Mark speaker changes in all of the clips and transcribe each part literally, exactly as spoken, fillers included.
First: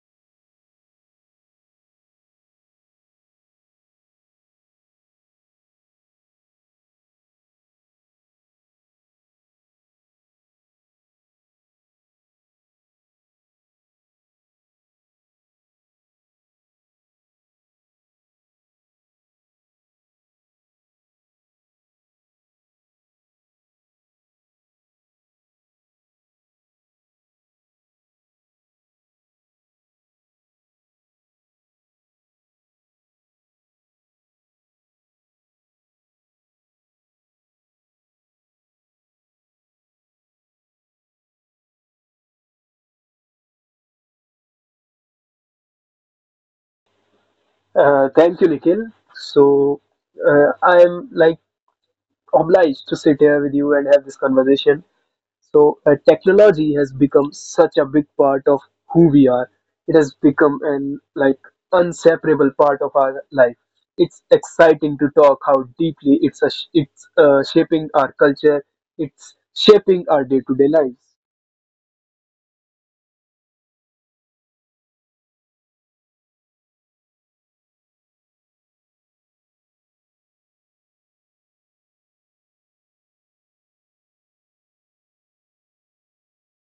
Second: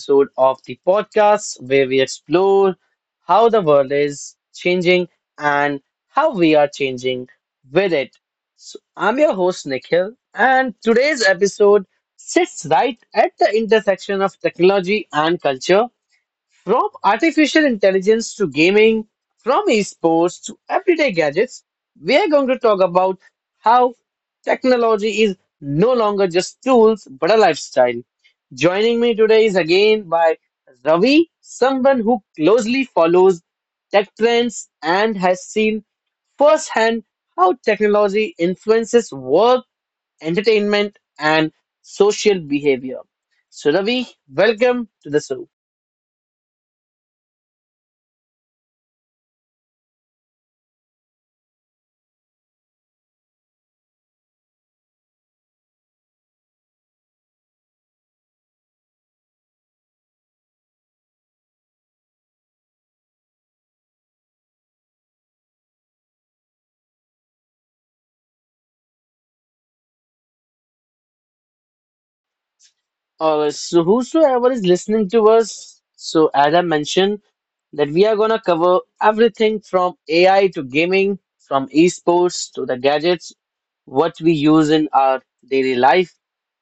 Speaker 1: episode of the podcast where we explore how the world is changing and how we are changing with it. So, I'm your host, Nikhil, and today's episode sits right at the intersection of technology and culture. From artificial intelligence to gaming, from esports to everyday gadgets, we are going to talk about how technology is no longer just tools but a lifestyle. Joining me today is again by Ravi, someone who closely follows tech trends and has seen firsthand how technology influences work, entertainment, and social behavior. So, Ravi, welcome to the show.
Speaker 2: Uh, thank you, Nikhil. So uh, I am like obliged to sit here with you and have this conversation. So uh, technology has become such a big part of who we are. It has become an like inseparable part of our life. It's exciting to talk how deeply it's a sh- it's uh, shaping our culture. It's shaping our day-to-day lives.
Speaker 1: Uh, so whosoever is listening to us, so as I mentioned, that we are gonna cover everything from A I to gaming, from esports to the gadgets what we use in our daily life.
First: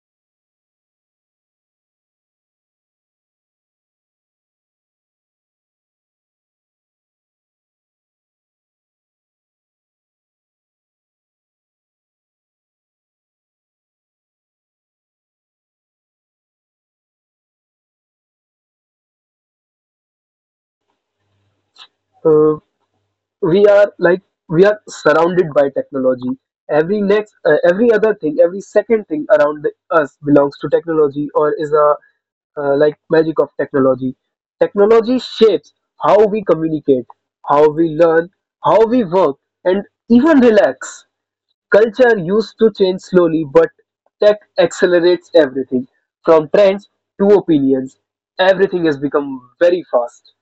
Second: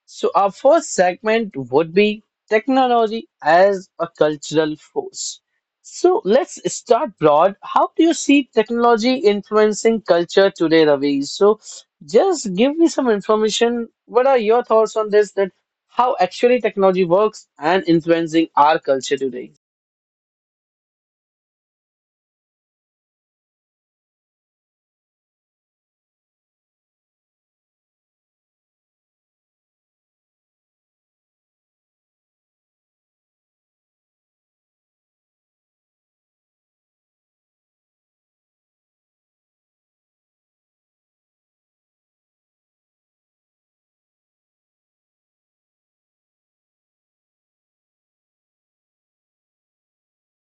Speaker 1: So, our first segment would be technology as a cultural force. So, let's start broad. How do you see technology influencing culture today, Ravi? So, just give me some information. What are your thoughts on this? That how actually technology works and influencing our culture today?
Speaker 2: Uh, we are like we are surrounded by technology every next uh, every other thing every second thing around us belongs to technology or is a uh, like magic of technology. Technology shapes how we communicate, how we learn, how we work, and even relax. Culture used to change slowly, but tech accelerates everything. From trends to opinions, everything has become very fast.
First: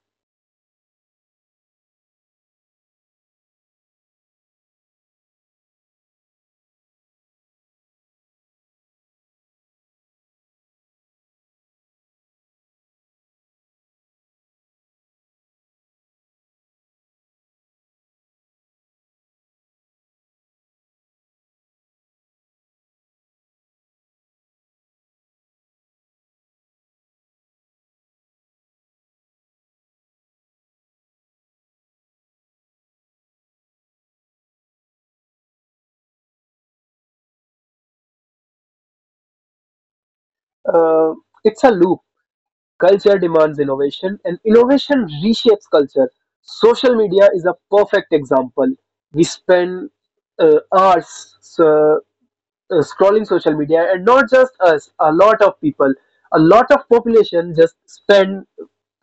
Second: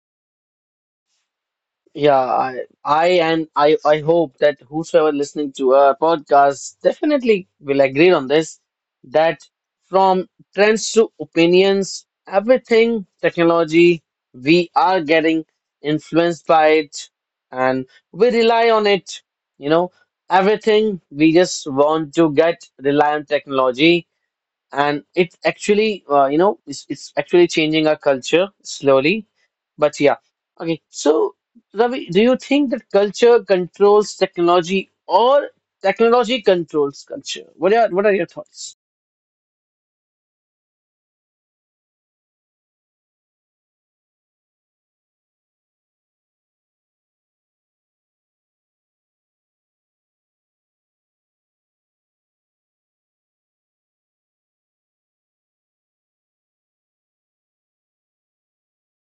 Speaker 1: Yeah, I, I and I, I hope that whosoever listening to our podcast definitely will agree on this, that from trends to opinions, everything technology, we are getting influenced by it and we rely on it. You know, everything we just want to get rely on technology, and it actually uh, you know, it's, it's actually changing our culture slowly, but yeah. Okay, so Ravi, do you think that culture controls technology or technology controls culture? What are what are your thoughts?
Speaker 2: uh, it's a loop. Culture demands innovation, and innovation reshapes culture. Social media is a perfect example. We spend uh, hours uh, uh, scrolling social media, and not just us, a lot of people, a lot of population just spend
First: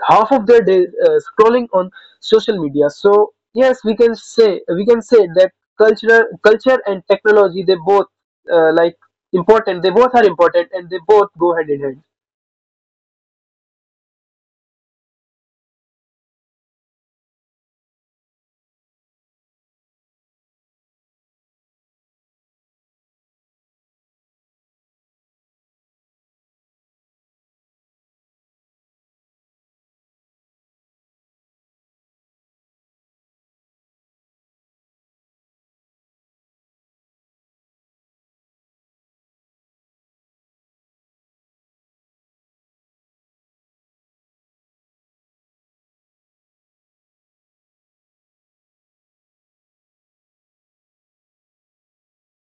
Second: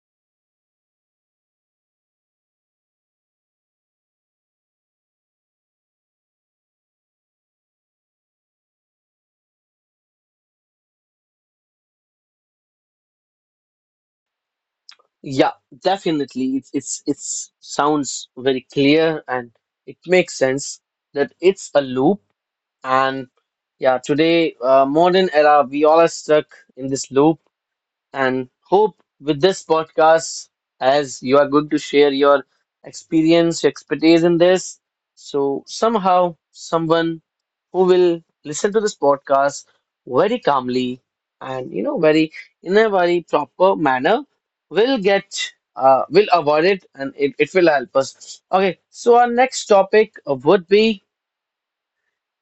Speaker 2: half of their day uh, scrolling on social media. So yes, we can say we can say that culture, culture and technology, they both uh, like important. They both are important, and they both go hand in hand.
Speaker 1: Yeah, definitely it's it's it's sounds very clear and it makes sense that it's a loop. And yeah, today, uh, modern era, we all are stuck in this loop, and hope with this podcast, as you are going to share your experience, your expertise in this, so somehow someone who will listen to this podcast very calmly and, you know, very in a very proper manner will get uh, will avoid it, and it, it will help us. Okay, so our next topic would be,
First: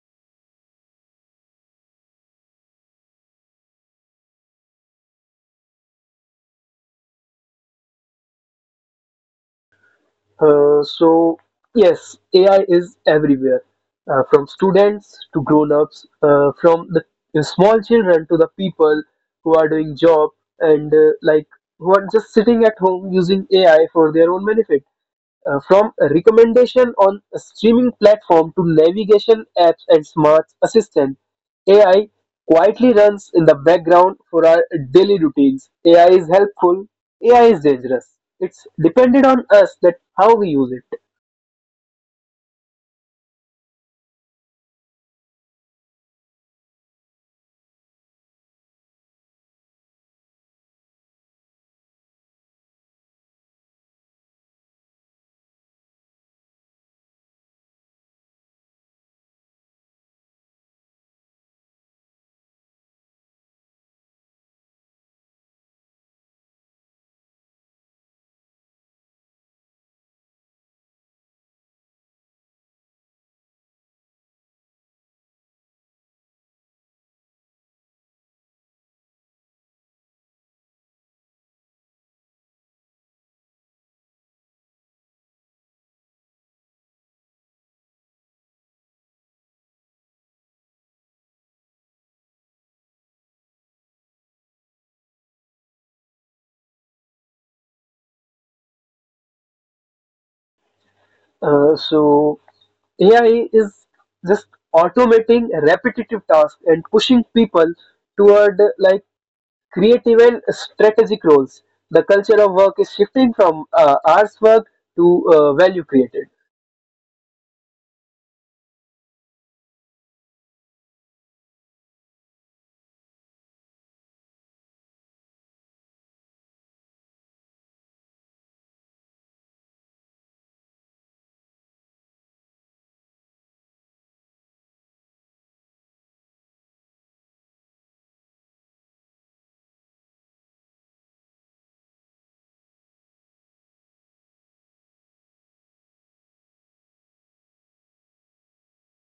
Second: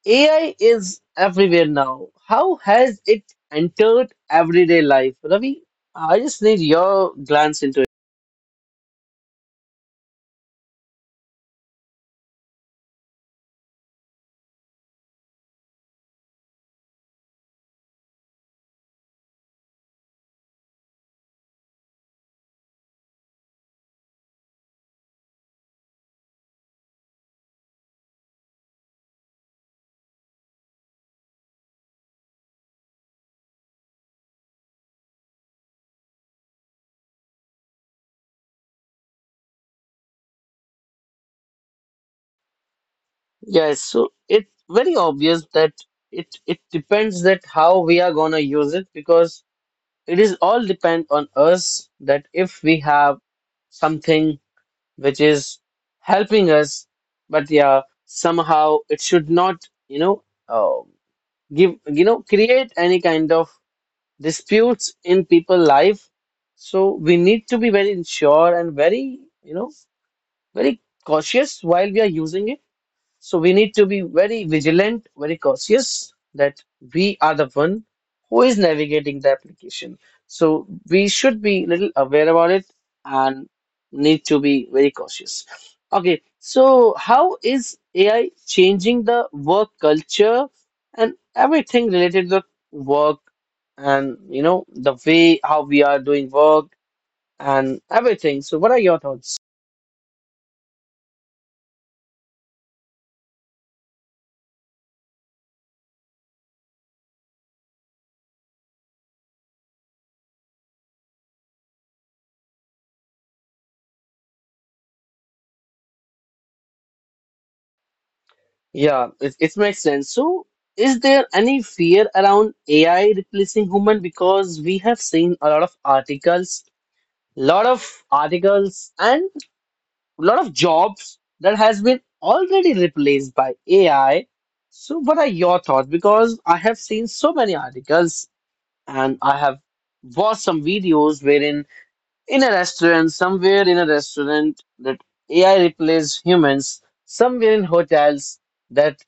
Speaker 1: A I is everywhere now. How has it entered everyday life? Ravi, I just need your glance into it.
Speaker 2: Uh, so yes, A I is everywhere, uh, from students to grown-ups, uh, from the the small children to the people who are doing job, and uh, like who are just sitting at home using A I for their own benefit. Uh, from recommendation on a streaming platform to navigation apps and smart assistant, A I quietly runs in the background for our daily routines. A I is helpful. A I is dangerous. It's dependent on us that how we use it.
Speaker 1: Yes, so it's very obvious that it it depends that how we are gonna use it, because it is all depend on us that if we have something which is helping us, but yeah, somehow it should not, you know, uh, give, you know, create any kind of disputes in people life. So we need to be very sure and very, you know, very cautious while we are using it. So we need to be very vigilant, very cautious that we are the one who is navigating the application. So we should be little aware about it and need to be very cautious. Okay, so how is A I changing the work culture and everything related to work and, you know, the way how we are doing work and everything? So what are your thoughts?
Speaker 2: Uh, so A I is just automating repetitive tasks and pushing people toward uh, like creative and strategic roles. The culture of work is shifting from uh, hours work to uh, value created.
Speaker 1: Yeah, it, it makes sense. So, is there any fear around A I replacing human? Because we have seen a lot of articles, lot of articles, and lot of jobs that has been already replaced by A I. So, what are your thoughts? Because I have seen so many articles and I have watched some videos wherein in a restaurant, somewhere in a restaurant, that A I replaces humans, somewhere in hotels, that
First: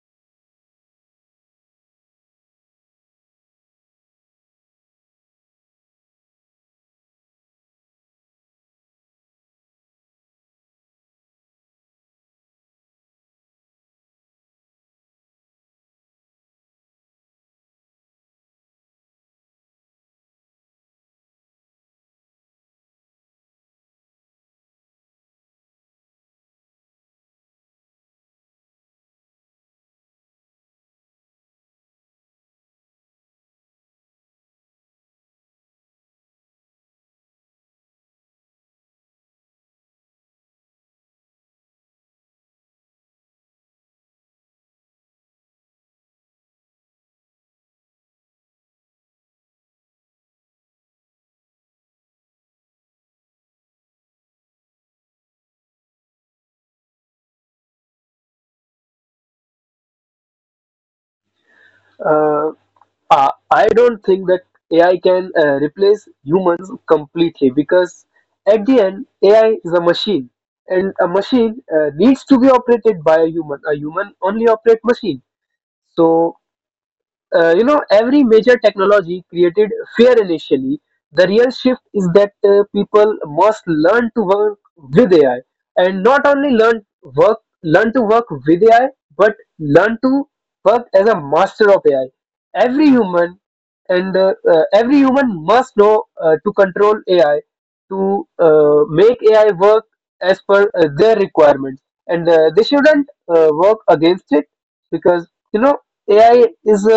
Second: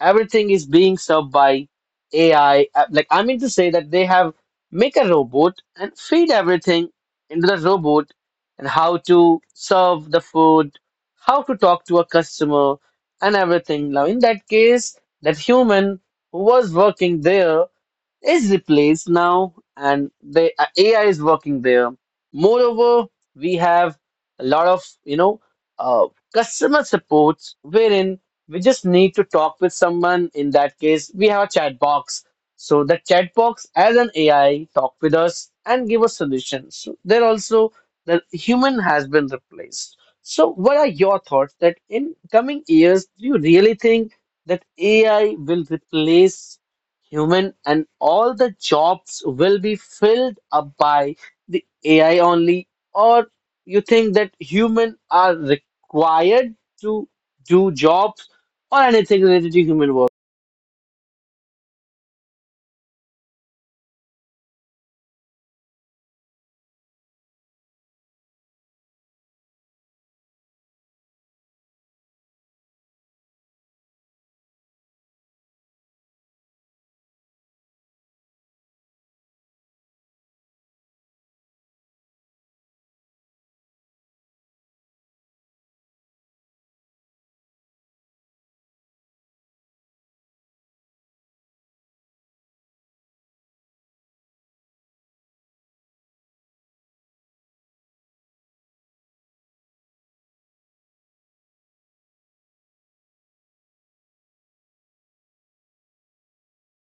Speaker 1: everything is being served by A I. Uh, Like I mean to say that they have make a robot and feed everything into the robot and how to serve the food, how to talk to a customer and everything. Now in that case, that human who was working there is replaced now, and the uh, A I is working there. Moreover, we have a lot of, you know, uh, customer supports wherein we just need to talk with someone. In that case, we have a chat box. So the chat box as an A I talk with us and give us solutions. So there also the human has been replaced. So what are your thoughts that in coming years, do you really think that A I will replace human and all the jobs will be filled up by the A I only, or you think that human are required to do jobs or anything related to human work?
Speaker 2: Uh, uh, I don't think that A I can uh, replace humans completely, because at the end, A I is a machine, and a machine uh, needs to be operated by a human. A human only operate machine. So uh, you know, every major technology created fear initially. The real shift is that uh, people must learn to work with ai, and not only learn work learn to work with ai, but learn to work as a master of ai. Every human, and uh, uh, every human must know uh, to control ai, to uh, make ai work as per uh, their requirements, and uh, they shouldn't uh, work against it. Because you know, A I is uh,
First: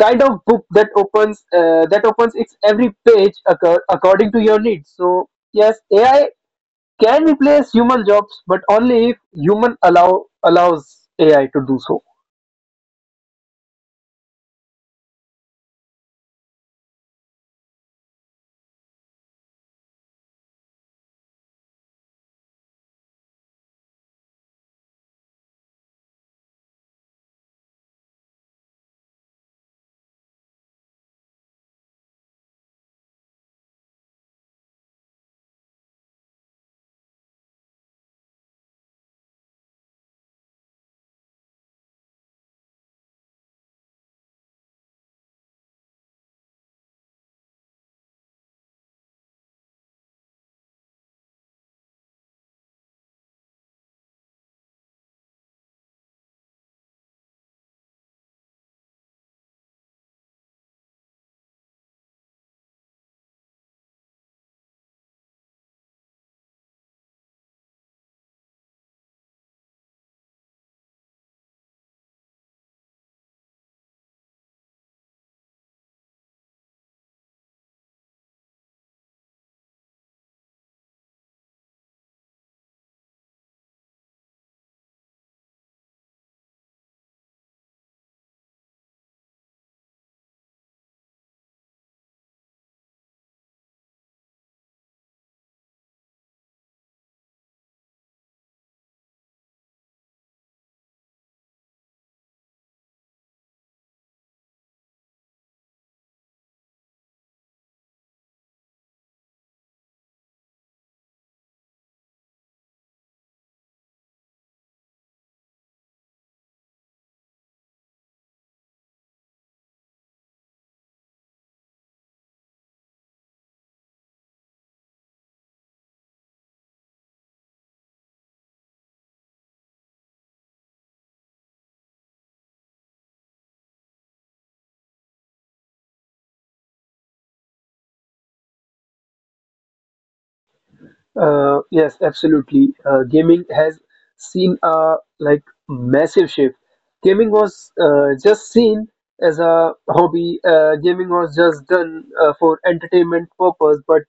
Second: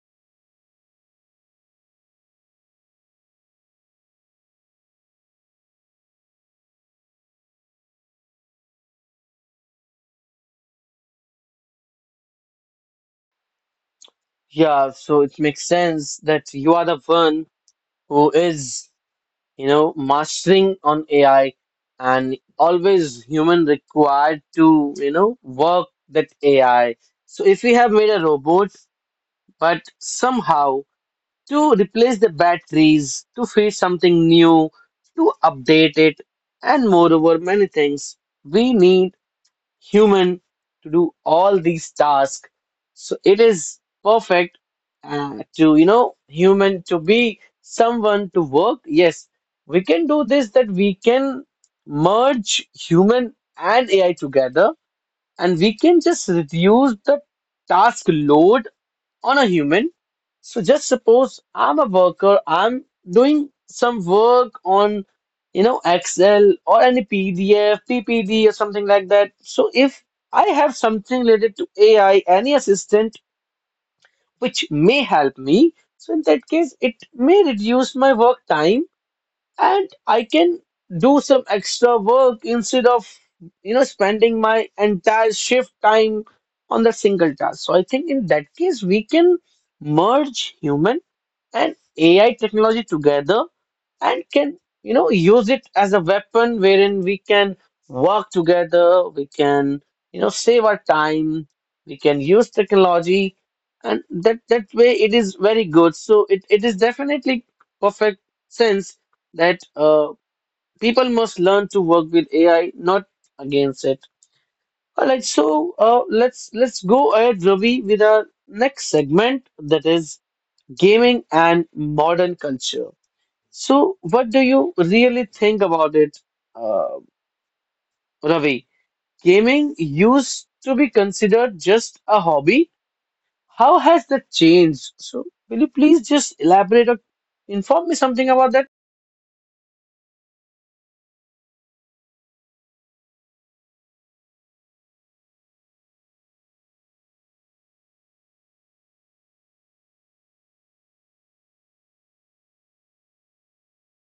Speaker 2: kind of book that opens uh, that opens its every page accor- according to your needs. So yes, ai can replace human jobs, but only if human allow allows ai to do so.
Speaker 1: Yeah, so it makes sense that you are the one who is, you know, mastering on A I, and always human required to, you know, work that A I. So if we have made a robot, but somehow to replace the batteries, to feed something new, to update it, and moreover, many things. We need human to do all these tasks. So it is perfect uh, to, you know, human to be someone to work. Yes, we can do this that we can merge human and A I together, and we can just reduce the task load on a human. So just suppose I'm a worker, I'm doing some work on, you know, Excel or any P D F, P P D or something like that. So if I have something related to A I, any assistant which may help me, so in that case, it may reduce my work time, and I can do some extra work instead of, you know, spending my entire shift time on that single task. So I think in that case we can merge human and A I technology together and can, you know, use it as a weapon wherein we can work together, we can, you know, save our time, we can use technology, and that that way it is very good. So it, it is definitely perfect sense that uh, people must learn to work with AI, not against it. All right, so uh, let's let's go ahead, Ravi, with our next segment, that is gaming and modern culture. So, what do you really think about it, uh, Ravi? Gaming used to be considered just a hobby. How has that changed? So, will you please just elaborate or inform me something about that?
Speaker 2: Uh, yes, absolutely, uh, gaming has seen a like massive shift. Gaming was uh, just seen as a hobby. Uh, gaming was just done uh, for entertainment purpose, but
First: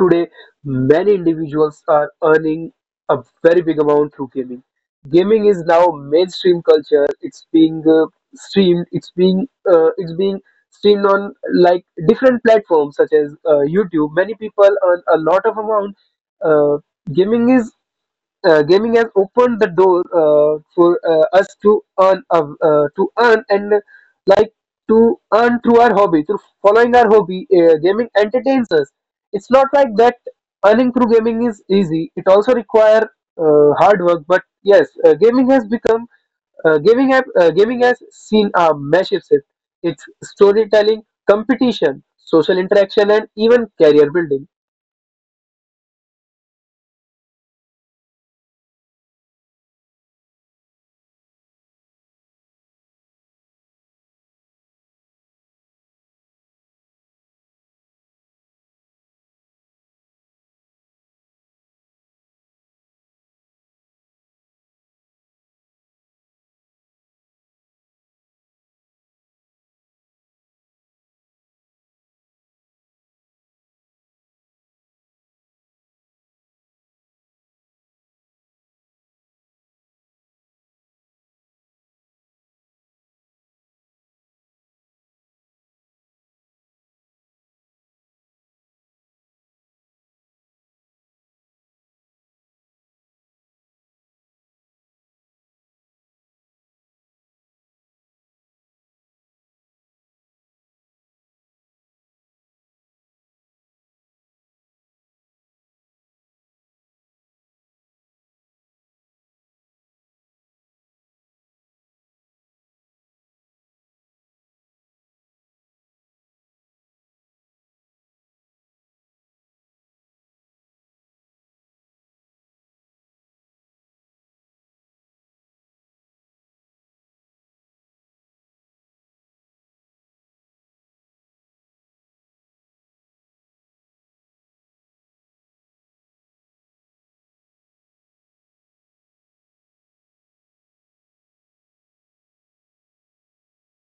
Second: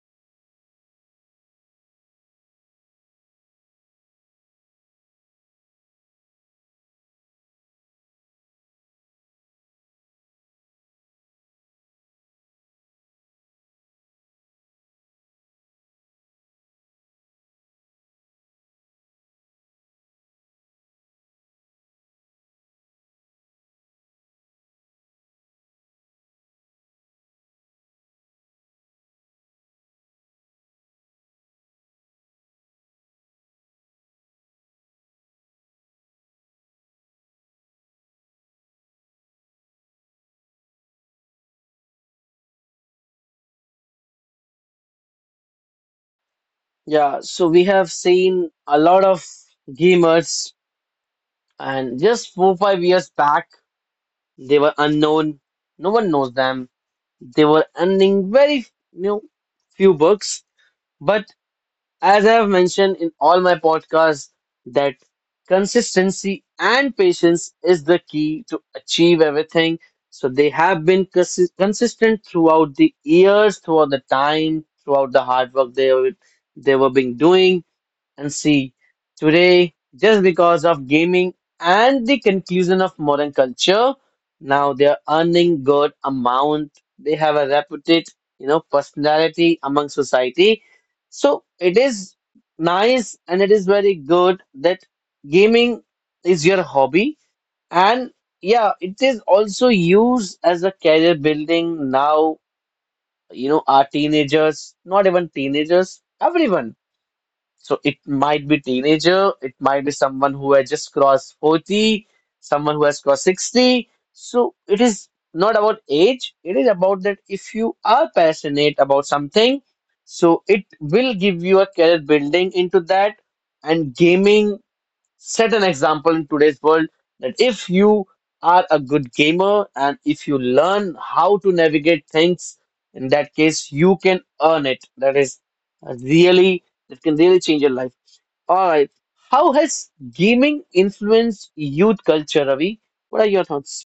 Speaker 2: today, many individuals are earning a very big amount through gaming. Gaming is now mainstream culture. It's being uh, streamed. It's being uh, it's being streamed on like different platforms such as uh, YouTube. Many people earn a lot of amount. Uh, gaming is uh, Gaming has opened the door uh, for uh, us to earn uh, uh, to earn, and uh, like to earn through our hobby, through following our hobby. Uh, gaming entertains us. It's not like that earning through gaming is easy. It also require uh, hard work. But yes, uh, gaming has become uh, gaming have, uh, gaming has seen a massive shift. It's storytelling, competition, social interaction, and even career building.
Speaker 1: Yeah, so we have seen a lot of gamers, and just four, five years back, they were unknown. No one knows them. They were earning very, you know, few bucks. But as I have mentioned in all my podcasts, that consistency and patience is the key to achieve everything. So they have been consi- consistent throughout the years, throughout the time, throughout the hard work they were, they were being doing and see today, just because of gaming and the conclusion of modern culture, now they're earning good amount, they have a reputed, you know, personality among society. So it is nice and it is very good that gaming is your hobby. And yeah, it is also used as a career building now. You know, our teenagers, not even teenagers, everyone. So it might be teenager, it might be someone who has just crossed forty, someone who has crossed sixty. So it is not about age, it is about that if you are passionate about something, so it will give you a career building into that. And gaming set an example in today's world that if you are a good gamer and if you learn how to navigate things, in that case, you can earn it. That is a really, that can really change your life. All right. How has gaming influenced youth culture, Ravi? What are your thoughts?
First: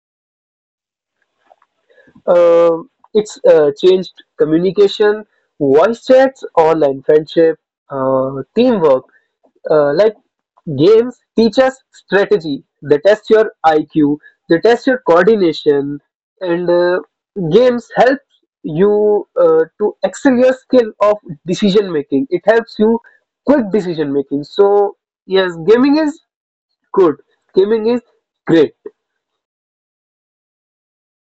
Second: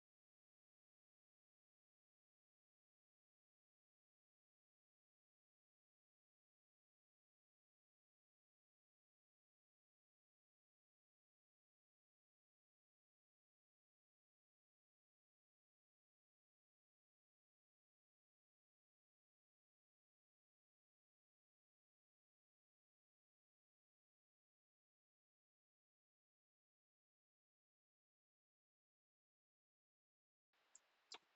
Speaker 2: Um, it's uh, changed communication, voice chats, online friendship, uh, teamwork. Uh, like Games teach us strategy. They test your I Q. They test your coordination, and uh, games help you uh, to excel your skill of decision making. It helps you quick decision making. So yes, gaming is good. Gaming is great.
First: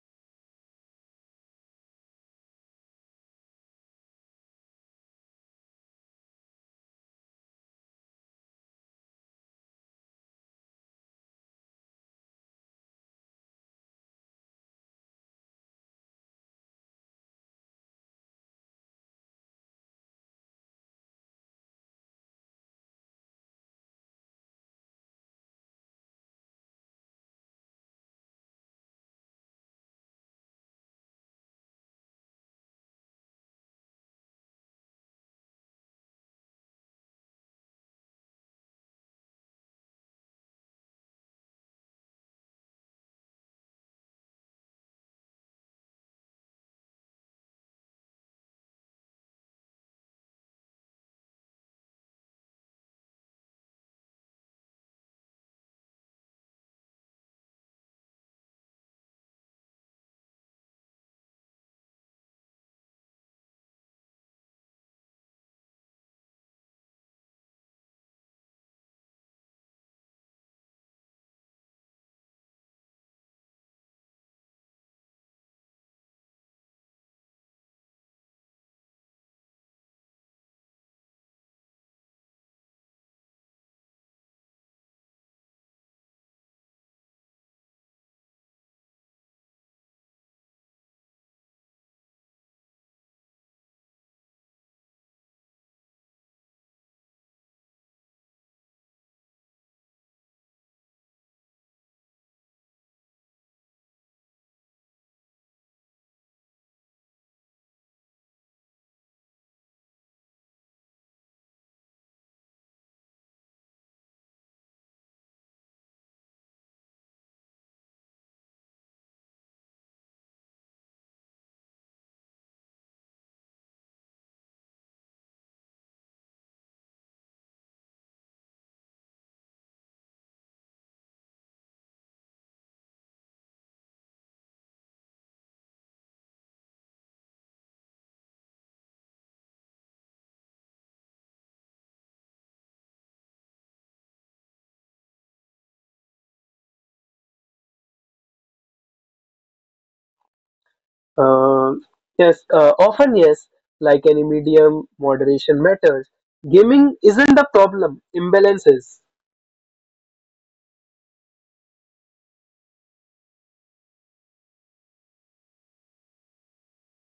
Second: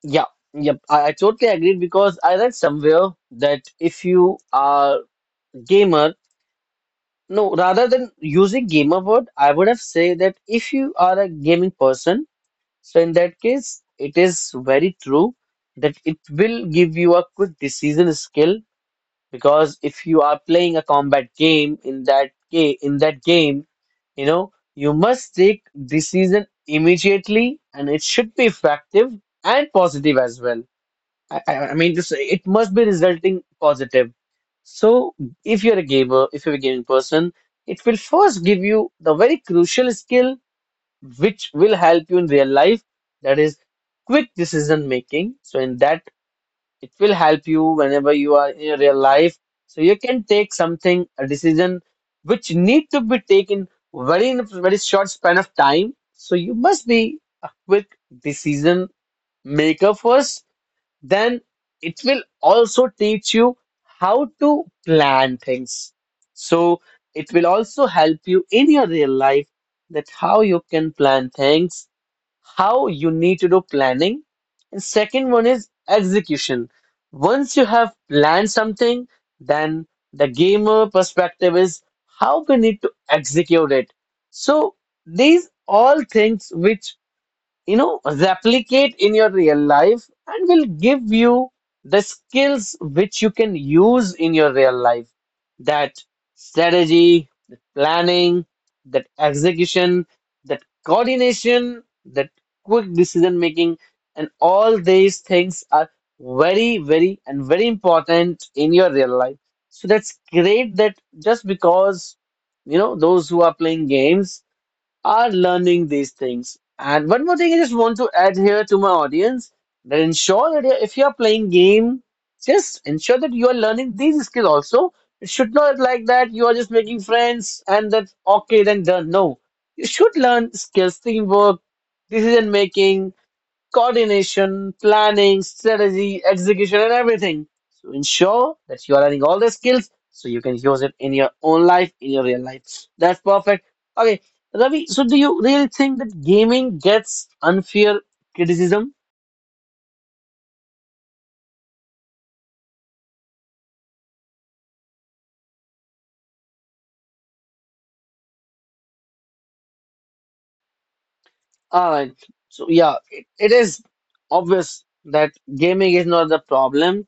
Speaker 1: Yeah, yep. I, I totally agreed because I read somewhere that if you are gamer, no, rather than using gamer word, I would have say that if you are a gaming person. So in that case, it is very true that it will give you a quick decision skill, because if you are playing a combat game, in that ga- in that game, you know, you must take decision immediately and it should be effective and positive as well. I, I I mean, this, it must be resulting positive. So if you're a gamer, if you're a gaming person, it will first give you the very crucial skill which will help you in real life. That is quick decision making. So in that, it will help you whenever you are in your real life. So you can take something, a decision which need to be taken very in a very short span of time. So you must be a quick decision maker first. Then it will also teach you how to plan things. So it will also help you in your real life, that how you can plan things, how you need to do planning. And second one is execution. Once you have planned something, then the gamer perspective is how we need to execute it. So these all things which, you know, replicate in your real life and will give you the skills which you can use in your real life. That strategy, that planning, that execution, that coordination, that quick decision making, and all these things are very, very, and very important in your real life. So that's great that just because, you know, those who are playing games are learning these things. And one more thing I just want to add here to my audience that ensure that if you are playing game, just ensure that you are learning these skills also. It should not like that you are just making friends and that's okay then done. No, you should learn skills, teamwork, decision making coordination, planning, strategy, execution, and everything. So ensure that you are learning all the skills so you can use it in your own life, in your real life. That's perfect. Okay, Ravi, so do you really think that gaming gets unfair criticism?
Speaker 2: Uh, yes, uh, Often yes, like any medium, moderation matters. Gaming isn't the problem, imbalance is.
Speaker 1: All right. So yeah, it, it is obvious that gaming is not the problem.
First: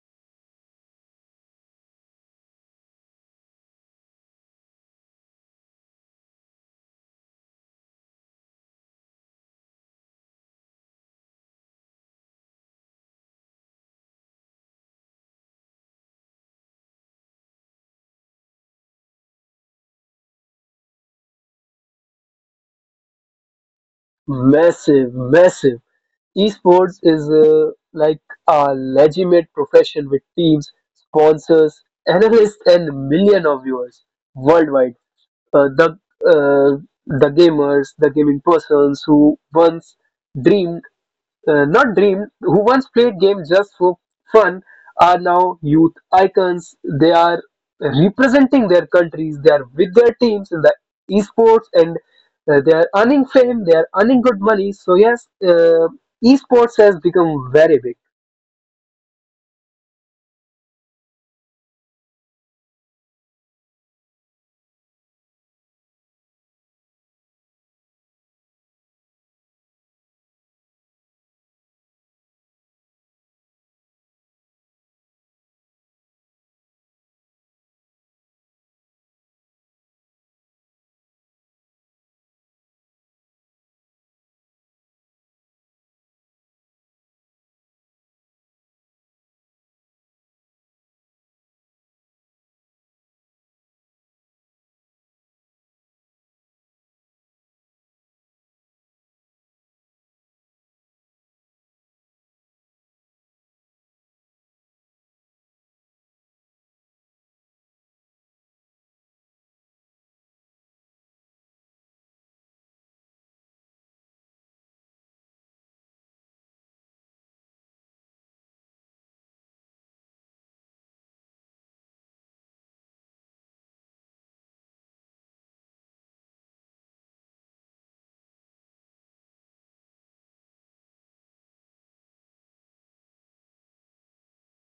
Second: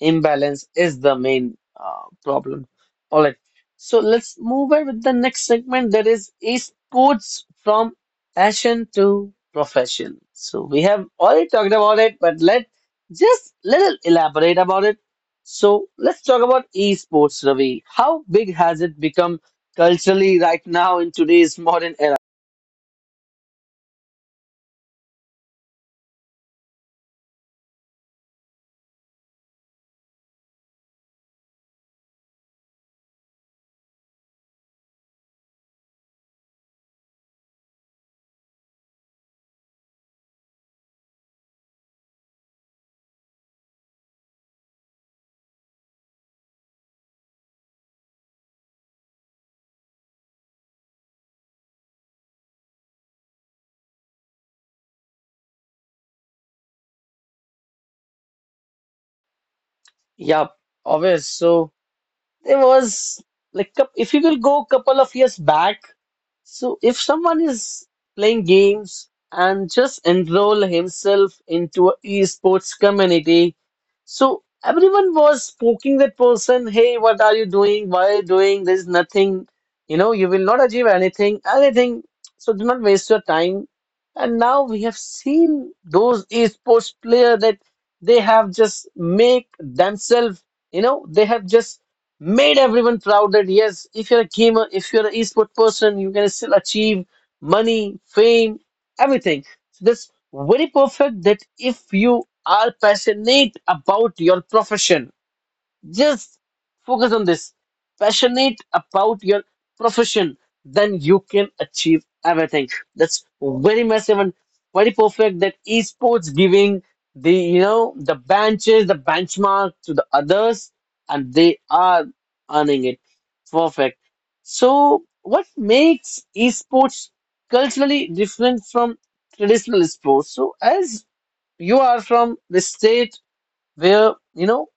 Speaker 1: Imbalance is the main uh, problem. All right. So let's move on with the next segment. That is esports from passion to profession. So we have already talked about it, but let just little elaborate about it. So let's talk about esports, Ravi. How big has it become culturally right now in today's modern era?
Speaker 2: Massive, massive. Esports is uh, like a legitimate profession with teams, sponsors, analysts, and million of viewers worldwide. Uh, the uh, the gamers, the gaming persons who once dreamed uh, not dreamed, who once played games just for fun, are now youth icons. They are representing their countries, they are with their teams in the esports, and uh, they are earning fame, they are earning good money. So yes, uh, esports has become very big.
Speaker 1: Yeah, obvious. So. There was like coup- if you will go couple of years back, so if someone is playing games and just enroll himself into a esports community, so everyone was poking that person, hey, what are you doing? Why are you doing? There's nothing, you know, you will not achieve anything, anything. So do not waste your time. And now we have seen those esports player that they have just make themselves, you know, they have just made everyone proud that yes, if you're a gamer, if you're an esport person, you can still achieve money, fame, everything. So that's very perfect that if you are passionate about your profession, just focus on this. Passionate about your profession, then you can achieve everything. That's very massive and very perfect that esports giving the you know the benches, the benchmark to the others, and they are earning it. Perfect. So what makes esports culturally different from traditional sports? So as you are from the state where you know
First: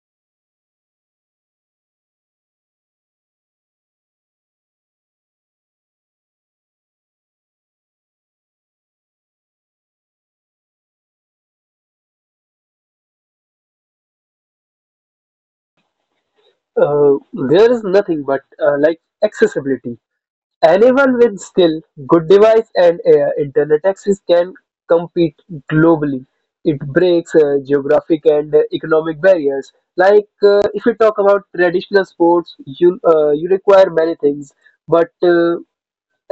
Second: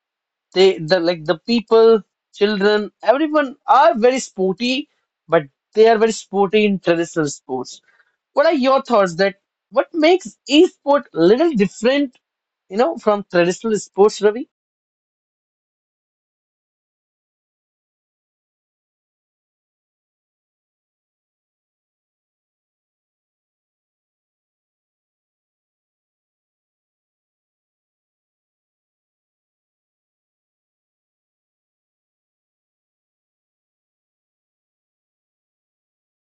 Speaker 1: they the like the people, children, everyone are very sporty, but they are very sporty in traditional sports. What are your thoughts that what makes e-sport little different, you know, from traditional sports, Ravi?
Speaker 2: Uh, there is nothing but uh, like accessibility. Anyone with skill, good device, and uh, internet access can compete globally. It breaks uh, geographic and uh, economic barriers. Like uh, if you talk about traditional sports, you uh, you require many things. But uh,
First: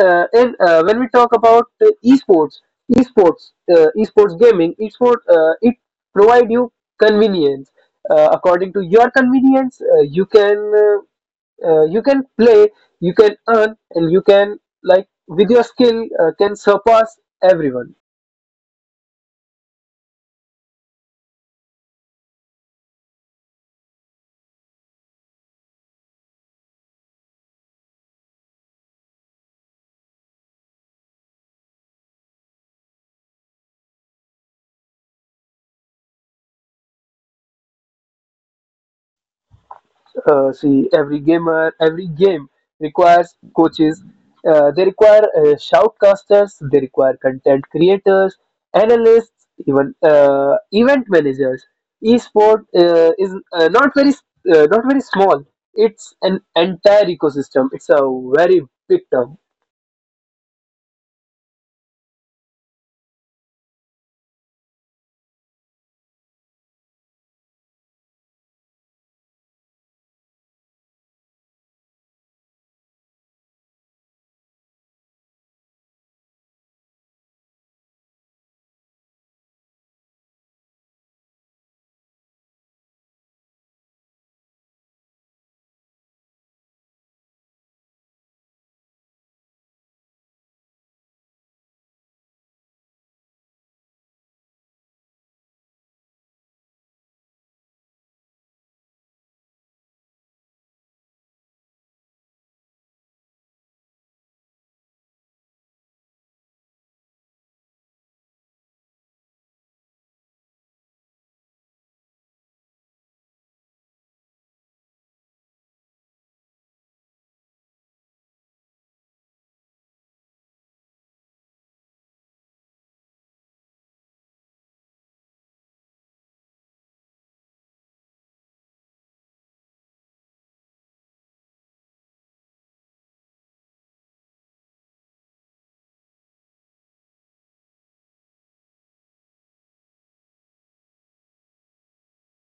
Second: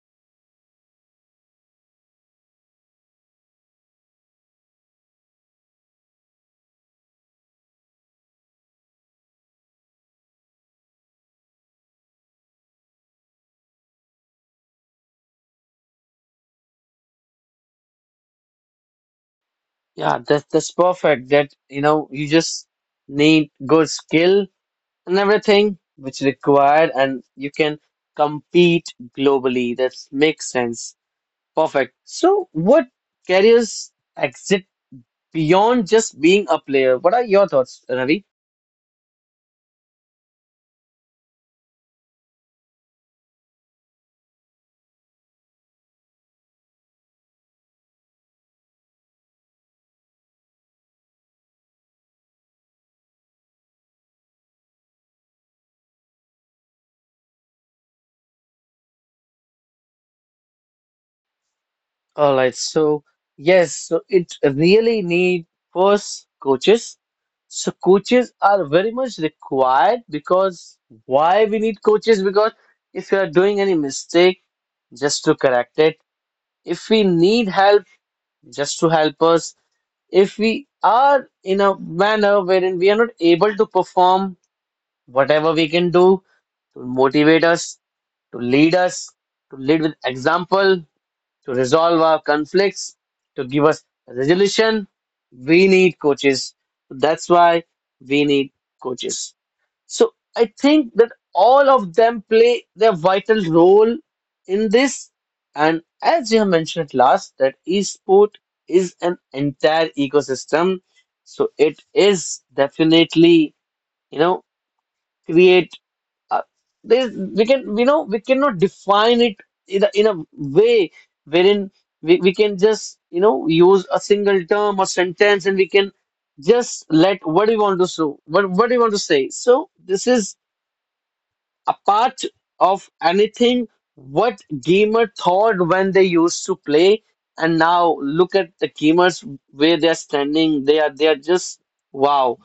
Speaker 2: uh, in, uh, when we talk about uh, esports, esports, uh, esports gaming, esports, uh, it provide you convenience. Uh, according to your convenience, uh, you can uh, uh, you can play, you can earn, and you can like with your skill uh, can surpass everyone.
Speaker 1: Yeah, that's that's perfect. That you know, you just need good skill and everything which required, and you can compete globally. That makes sense. Perfect. So, what careers exit? Beyond just being a player. What are your thoughts, Ravi?
Speaker 2: Uh, see, every gamer, every game requires coaches. Uh, they require uh, shoutcasters, they require content creators, analysts, even uh, event managers. Esport uh, is uh, not very uh, not very small. It's an entire ecosystem. It's a very big term.
Speaker 1: All right, so yes, so it really need first coaches. So coaches are very much required because why we need coaches? Because if you are doing any mistake, just to correct it. If we need help, just to help us. If we are in a manner wherein we are not able to perform whatever we can do, to motivate us to lead us, to lead with example, to resolve our conflicts, to give us resolution. We need coaches. That's why we need coaches. So I think that all of them play their vital role in this. And as you have mentioned at last, that esport is an entire ecosystem. So it is definitely, you know, create uh, there's we can we know we cannot define it in a, in a way wherein we, we can just you know use a single term or sentence and we can just let what do you want to show what what do you want to say so this is a part of anything what gamer thought when they used to play and now look at the gamers where they are standing they are they are just wow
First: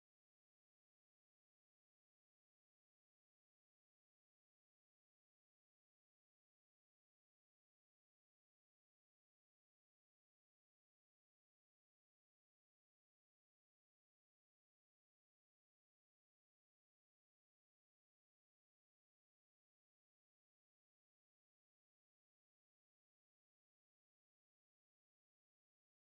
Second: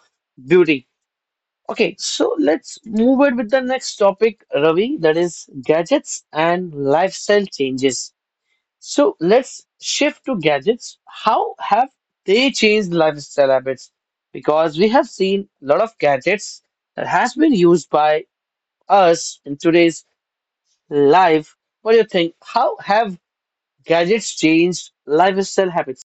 Speaker 1: beauty. Okay, so let's move on with the next topic, Ravi, that is gadgets and lifestyle changes. So let's shift to gadgets. How have they changed lifestyle habits? Because we have seen a lot of gadgets that has been used by us in today's life. What do you think? How have gadgets changed lifestyle habits?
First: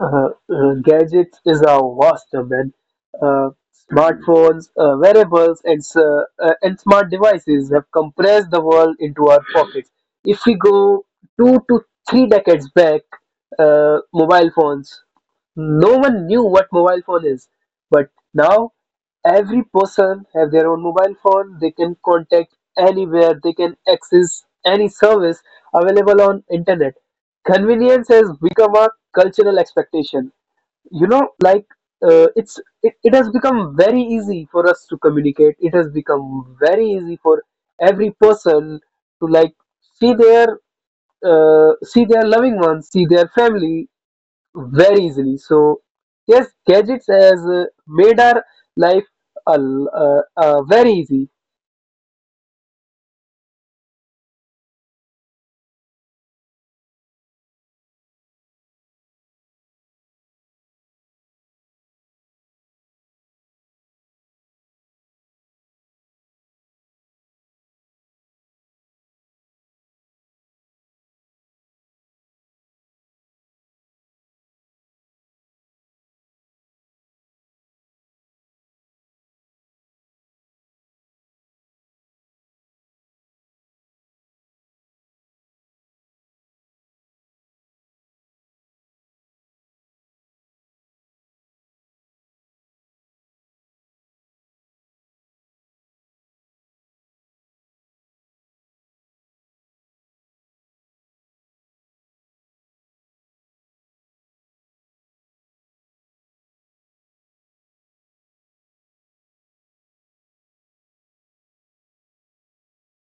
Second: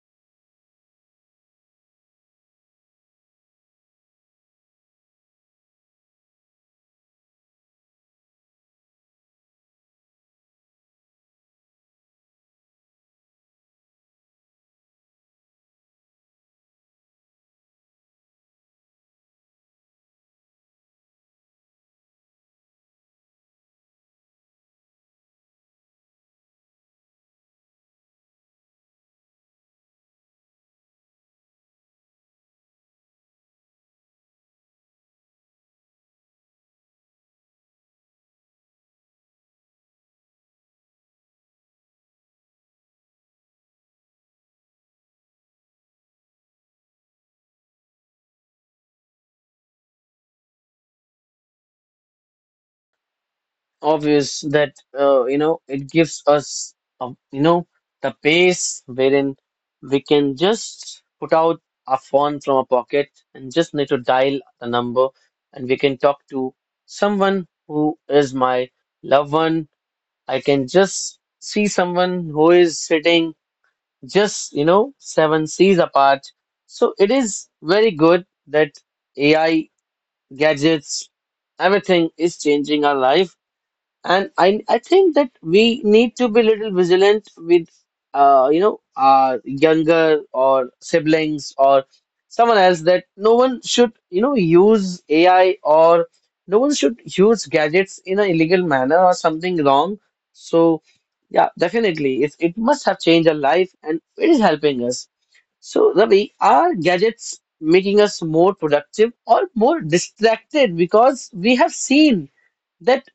Speaker 2: uh, uh, Gadgets is a vast domain. Uh, Smartphones, uh, wearables, and, s- uh, uh, and smart devices have compressed the world into our pockets. If we go two to three decades back, uh, mobile phones, no one knew what mobile phone is. But now, every person have their own mobile phone. They can contact anywhere. They can access any service available on internet. Convenience has become a cultural expectation. You know, like uh, it's it, it has become very easy for us to communicate. It has become very easy for every person to like see their uh, see their loving ones, see their family very easily. So yes, gadgets has uh, made our life a, l- uh, uh, very easy.
Speaker 1: Obvious that uh, you know it gives us uh, you know the pace wherein we can just put out our phone from our pocket and just need to dial the number and we can talk to someone who is my loved one. I can just see someone who is sitting just you know seven seas apart. So it is very good that A I gadgets everything is changing our life and I, I think that we need to be a little vigilant with, uh, you know, our younger or siblings or someone else that no one should, you know, use A I or no one should use gadgets in an illegal manner or something wrong. So, yeah, definitely, it, it must have changed our life and it is helping us. So, Ravi, are gadgets making us more productive or more distracted? Because we have seen that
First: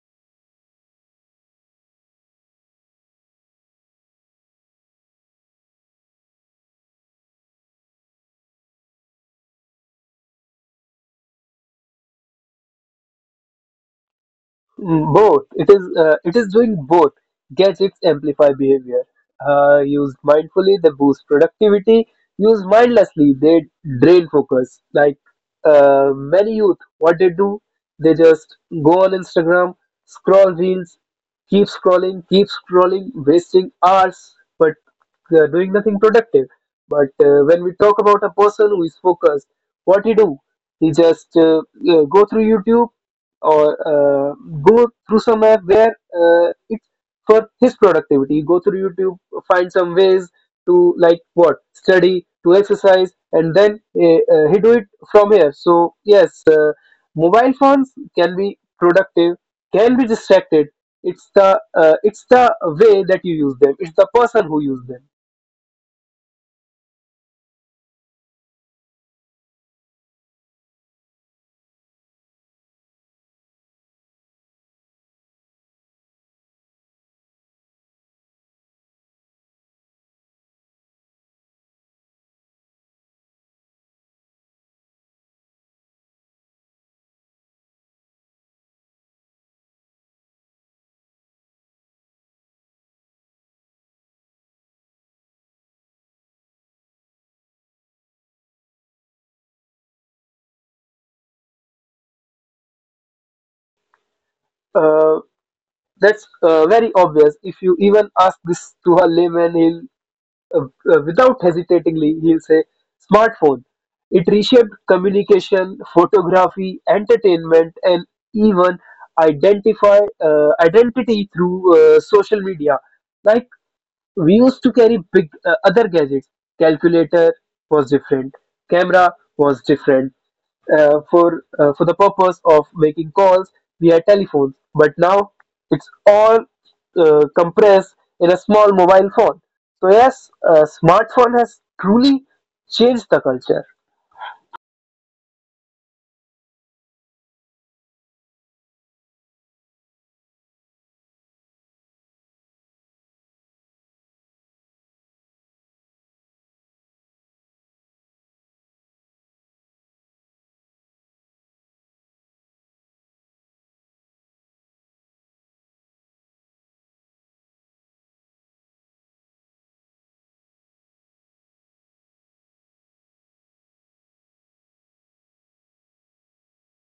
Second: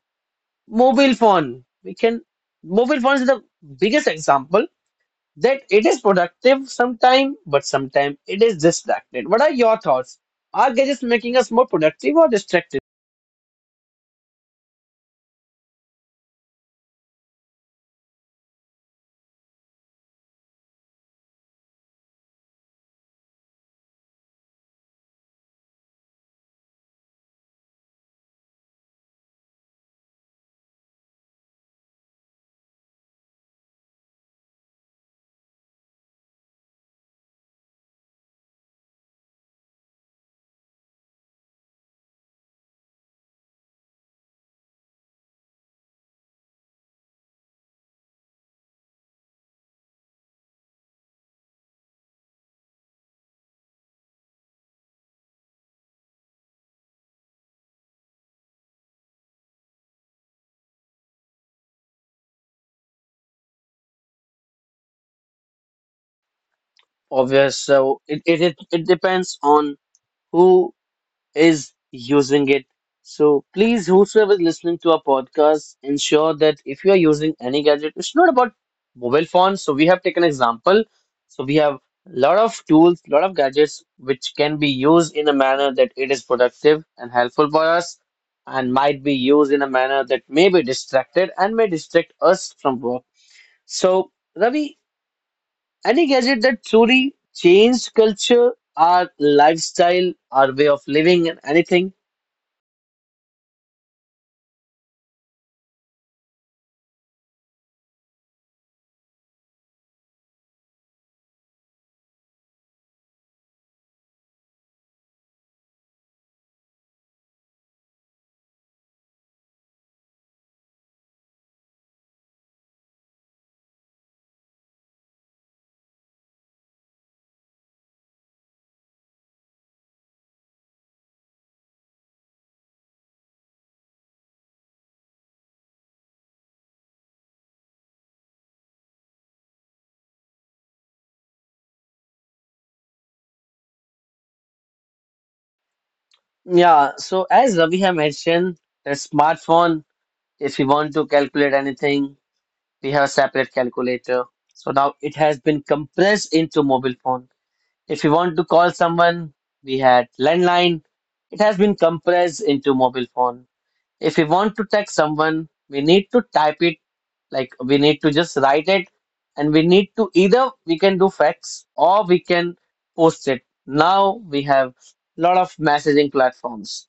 Speaker 1: mobile phone we can mobile phone is the biggest example that it is productive sometime but sometime it is distracted. What are your thoughts, are gadgets making us more productive or distracted?
Speaker 2: Mm. Both. It is uh, it is doing both. Gadgets amplify behavior. Uh, used mindfully, they boost productivity. Used mindlessly, they drain focus. Like uh, many youth, what they do, they just go on Instagram, scroll reels, keep scrolling, keep scrolling, wasting hours, but uh, doing nothing productive. But uh, when we talk about a person who is focused, what he do? He just uh, uh, go through YouTube or uh, go through some app where uh, it's for his productivity. Go through YouTube, find some ways to like what study, to exercise, and then uh, uh, he do it from here. So yes, uh, mobile phones can be productive, can be distracted. It's the uh, it's the way that you use them. It's the person who use them.
Speaker 1: Obvious, so it, it, it, it depends on who is using it. So please, whosoever is listening to our podcast, ensure that if you are using any gadget, it's not about mobile phones. So we have taken example. So we have lot of tools, lot of gadgets which can be used in a manner that it is productive and helpful for us, and might be used in a manner that may be distracted and may distract us from work. So Ravi, any gadget that truly changed culture, our lifestyle, our way of living, and anything.
Speaker 2: Uh, that's uh, very obvious. If you even ask this to a layman, he'll. Uh, uh, without hesitatingly, he'll say smartphone. It reshaped communication, photography, entertainment, and even identify uh, identity through uh, social media. Like we used to carry big uh, other gadgets. Calculator was different, camera was different, uh, for uh, for the purpose of making calls we had telephones. But now it's all uh, compressed in a small mobile phone. So yes, uh, smartphone has truly changed the culture.
Speaker 1: Yeah, so as Ravi had mentioned, the smartphone, if you want to calculate anything, we have a separate calculator. So now it has been compressed into mobile phone. If you want to call someone, we had landline. It has been compressed into mobile phone. If you want to text someone, we need to type it, like we need to just write it, and we need to either we can do fax or we can post it. Now we have lot of messaging platforms.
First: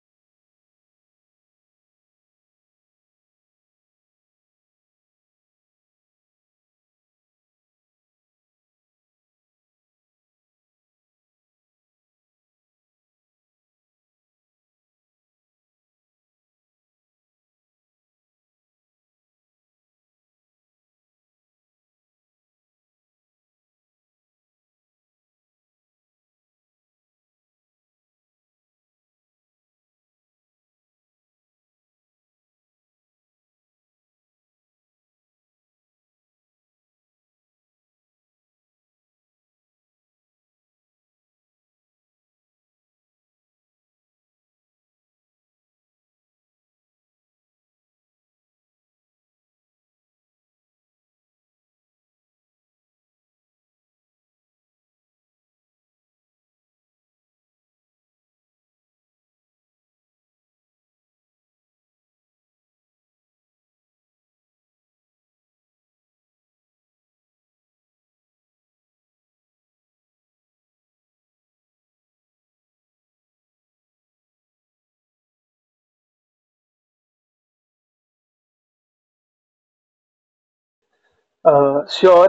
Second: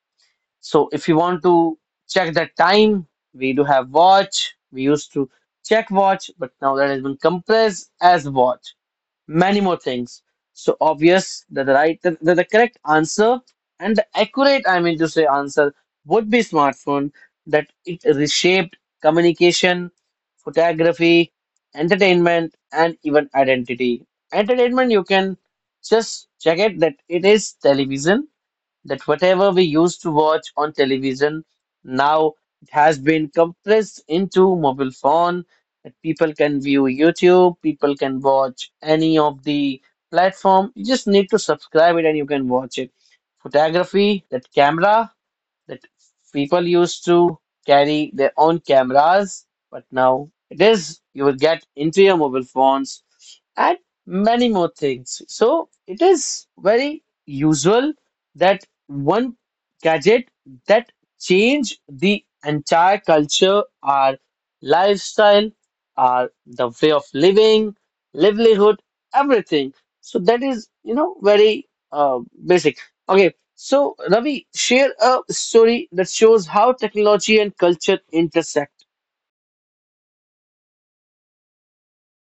Speaker 1: So if you want to check the time, we do have watch. We used to check watch, but now that has been compressed as watch. Many more things. So obvious that the right, that the, the correct answer and the accurate, I mean to say, answer would be smartphone. That it reshaped communication, photography, entertainment, and even identity. Entertainment, you can just check it that it is television that whatever we used to watch on television now it has been compressed into mobile phone, that people can view youtube, people can watch any of the platform, you just need to subscribe it and you can watch it. Photography, that camera, that people used to carry their own cameras, but now it is you will get into your mobile phones and many more things. So it is very usual that one gadget that change the entire culture, our lifestyle, our the way of living, livelihood, everything. So that is you know very uh, basic. Okay, so, Ravi, share a story that shows how technology and culture intersect.
Speaker 2: uh, Sure.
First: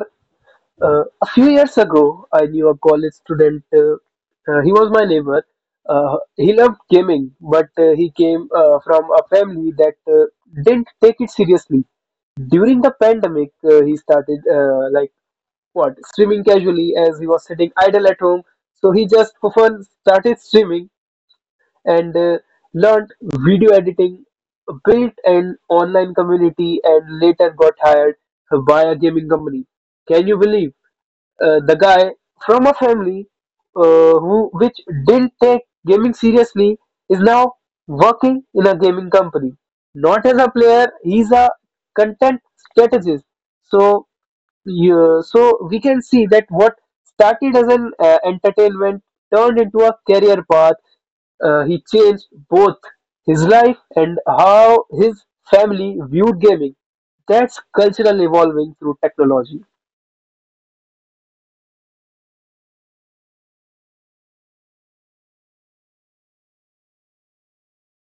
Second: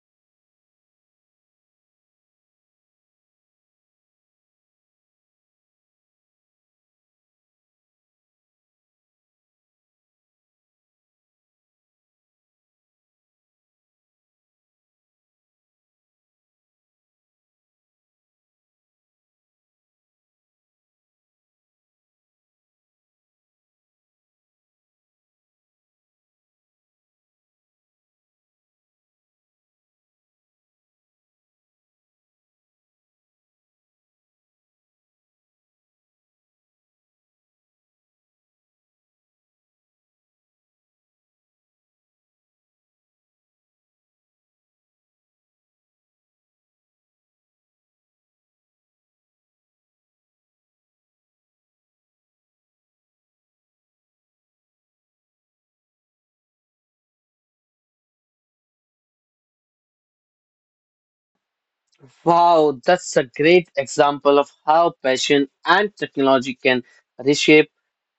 Speaker 2: Uh, a few years ago, I knew a college student. Uh, uh, he was my neighbor. Uh, he loved gaming, but uh, he came uh, from a family that uh, didn't take it seriously. During the pandemic, uh, he started uh, like what streaming casually, as he was sitting idle at home. So he just for fun started streaming, and uh, learned video editing, built an online community, and later got hired by a gaming company. Can you believe? Uh, the guy from a family uh, who which didn't take gaming seriously is now working in a gaming company, not as a player. He's a content strategist. So you, so we can see that what started as an uh, entertainment turned into a career path. Uh, he changed both his life and how his family viewed gaming. That's cultural evolving through technology.
Speaker 1: Wow, that's a great example of how passion and technology can reshape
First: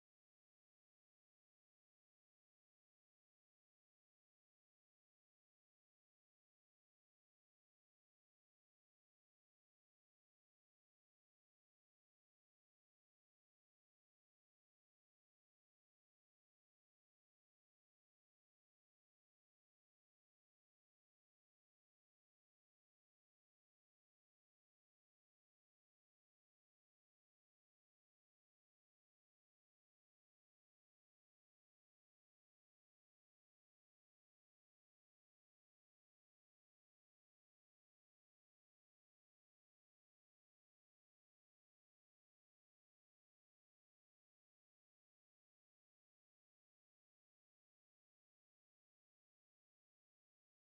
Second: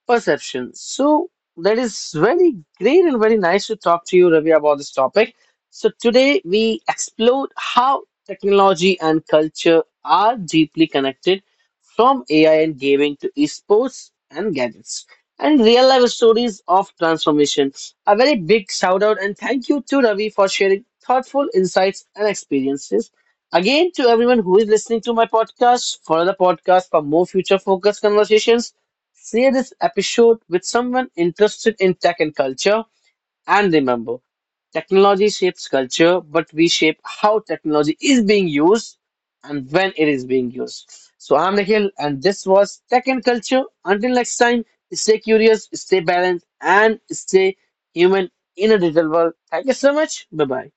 Speaker 1: perception. So that is very great and very nice to talk to you, Ravi, about this topic. So today we explored how technology and culture are deeply connected from A I and gaming to esports and gadgets and real life stories of transformation. A very big shout out and thank you to Ravi for sharing thoughtful insights and experiences. Again, to everyone who is listening to my podcast, follow the podcast for more future focused conversations. Share this episode with someone interested in tech and culture. And remember, technology shapes culture, but we shape how technology is being used and when it is being used. So I'm Nikhil, and this was Tech and Culture. Until next time, stay curious, stay balanced, and stay human in a digital world. Thank you so much. Bye bye.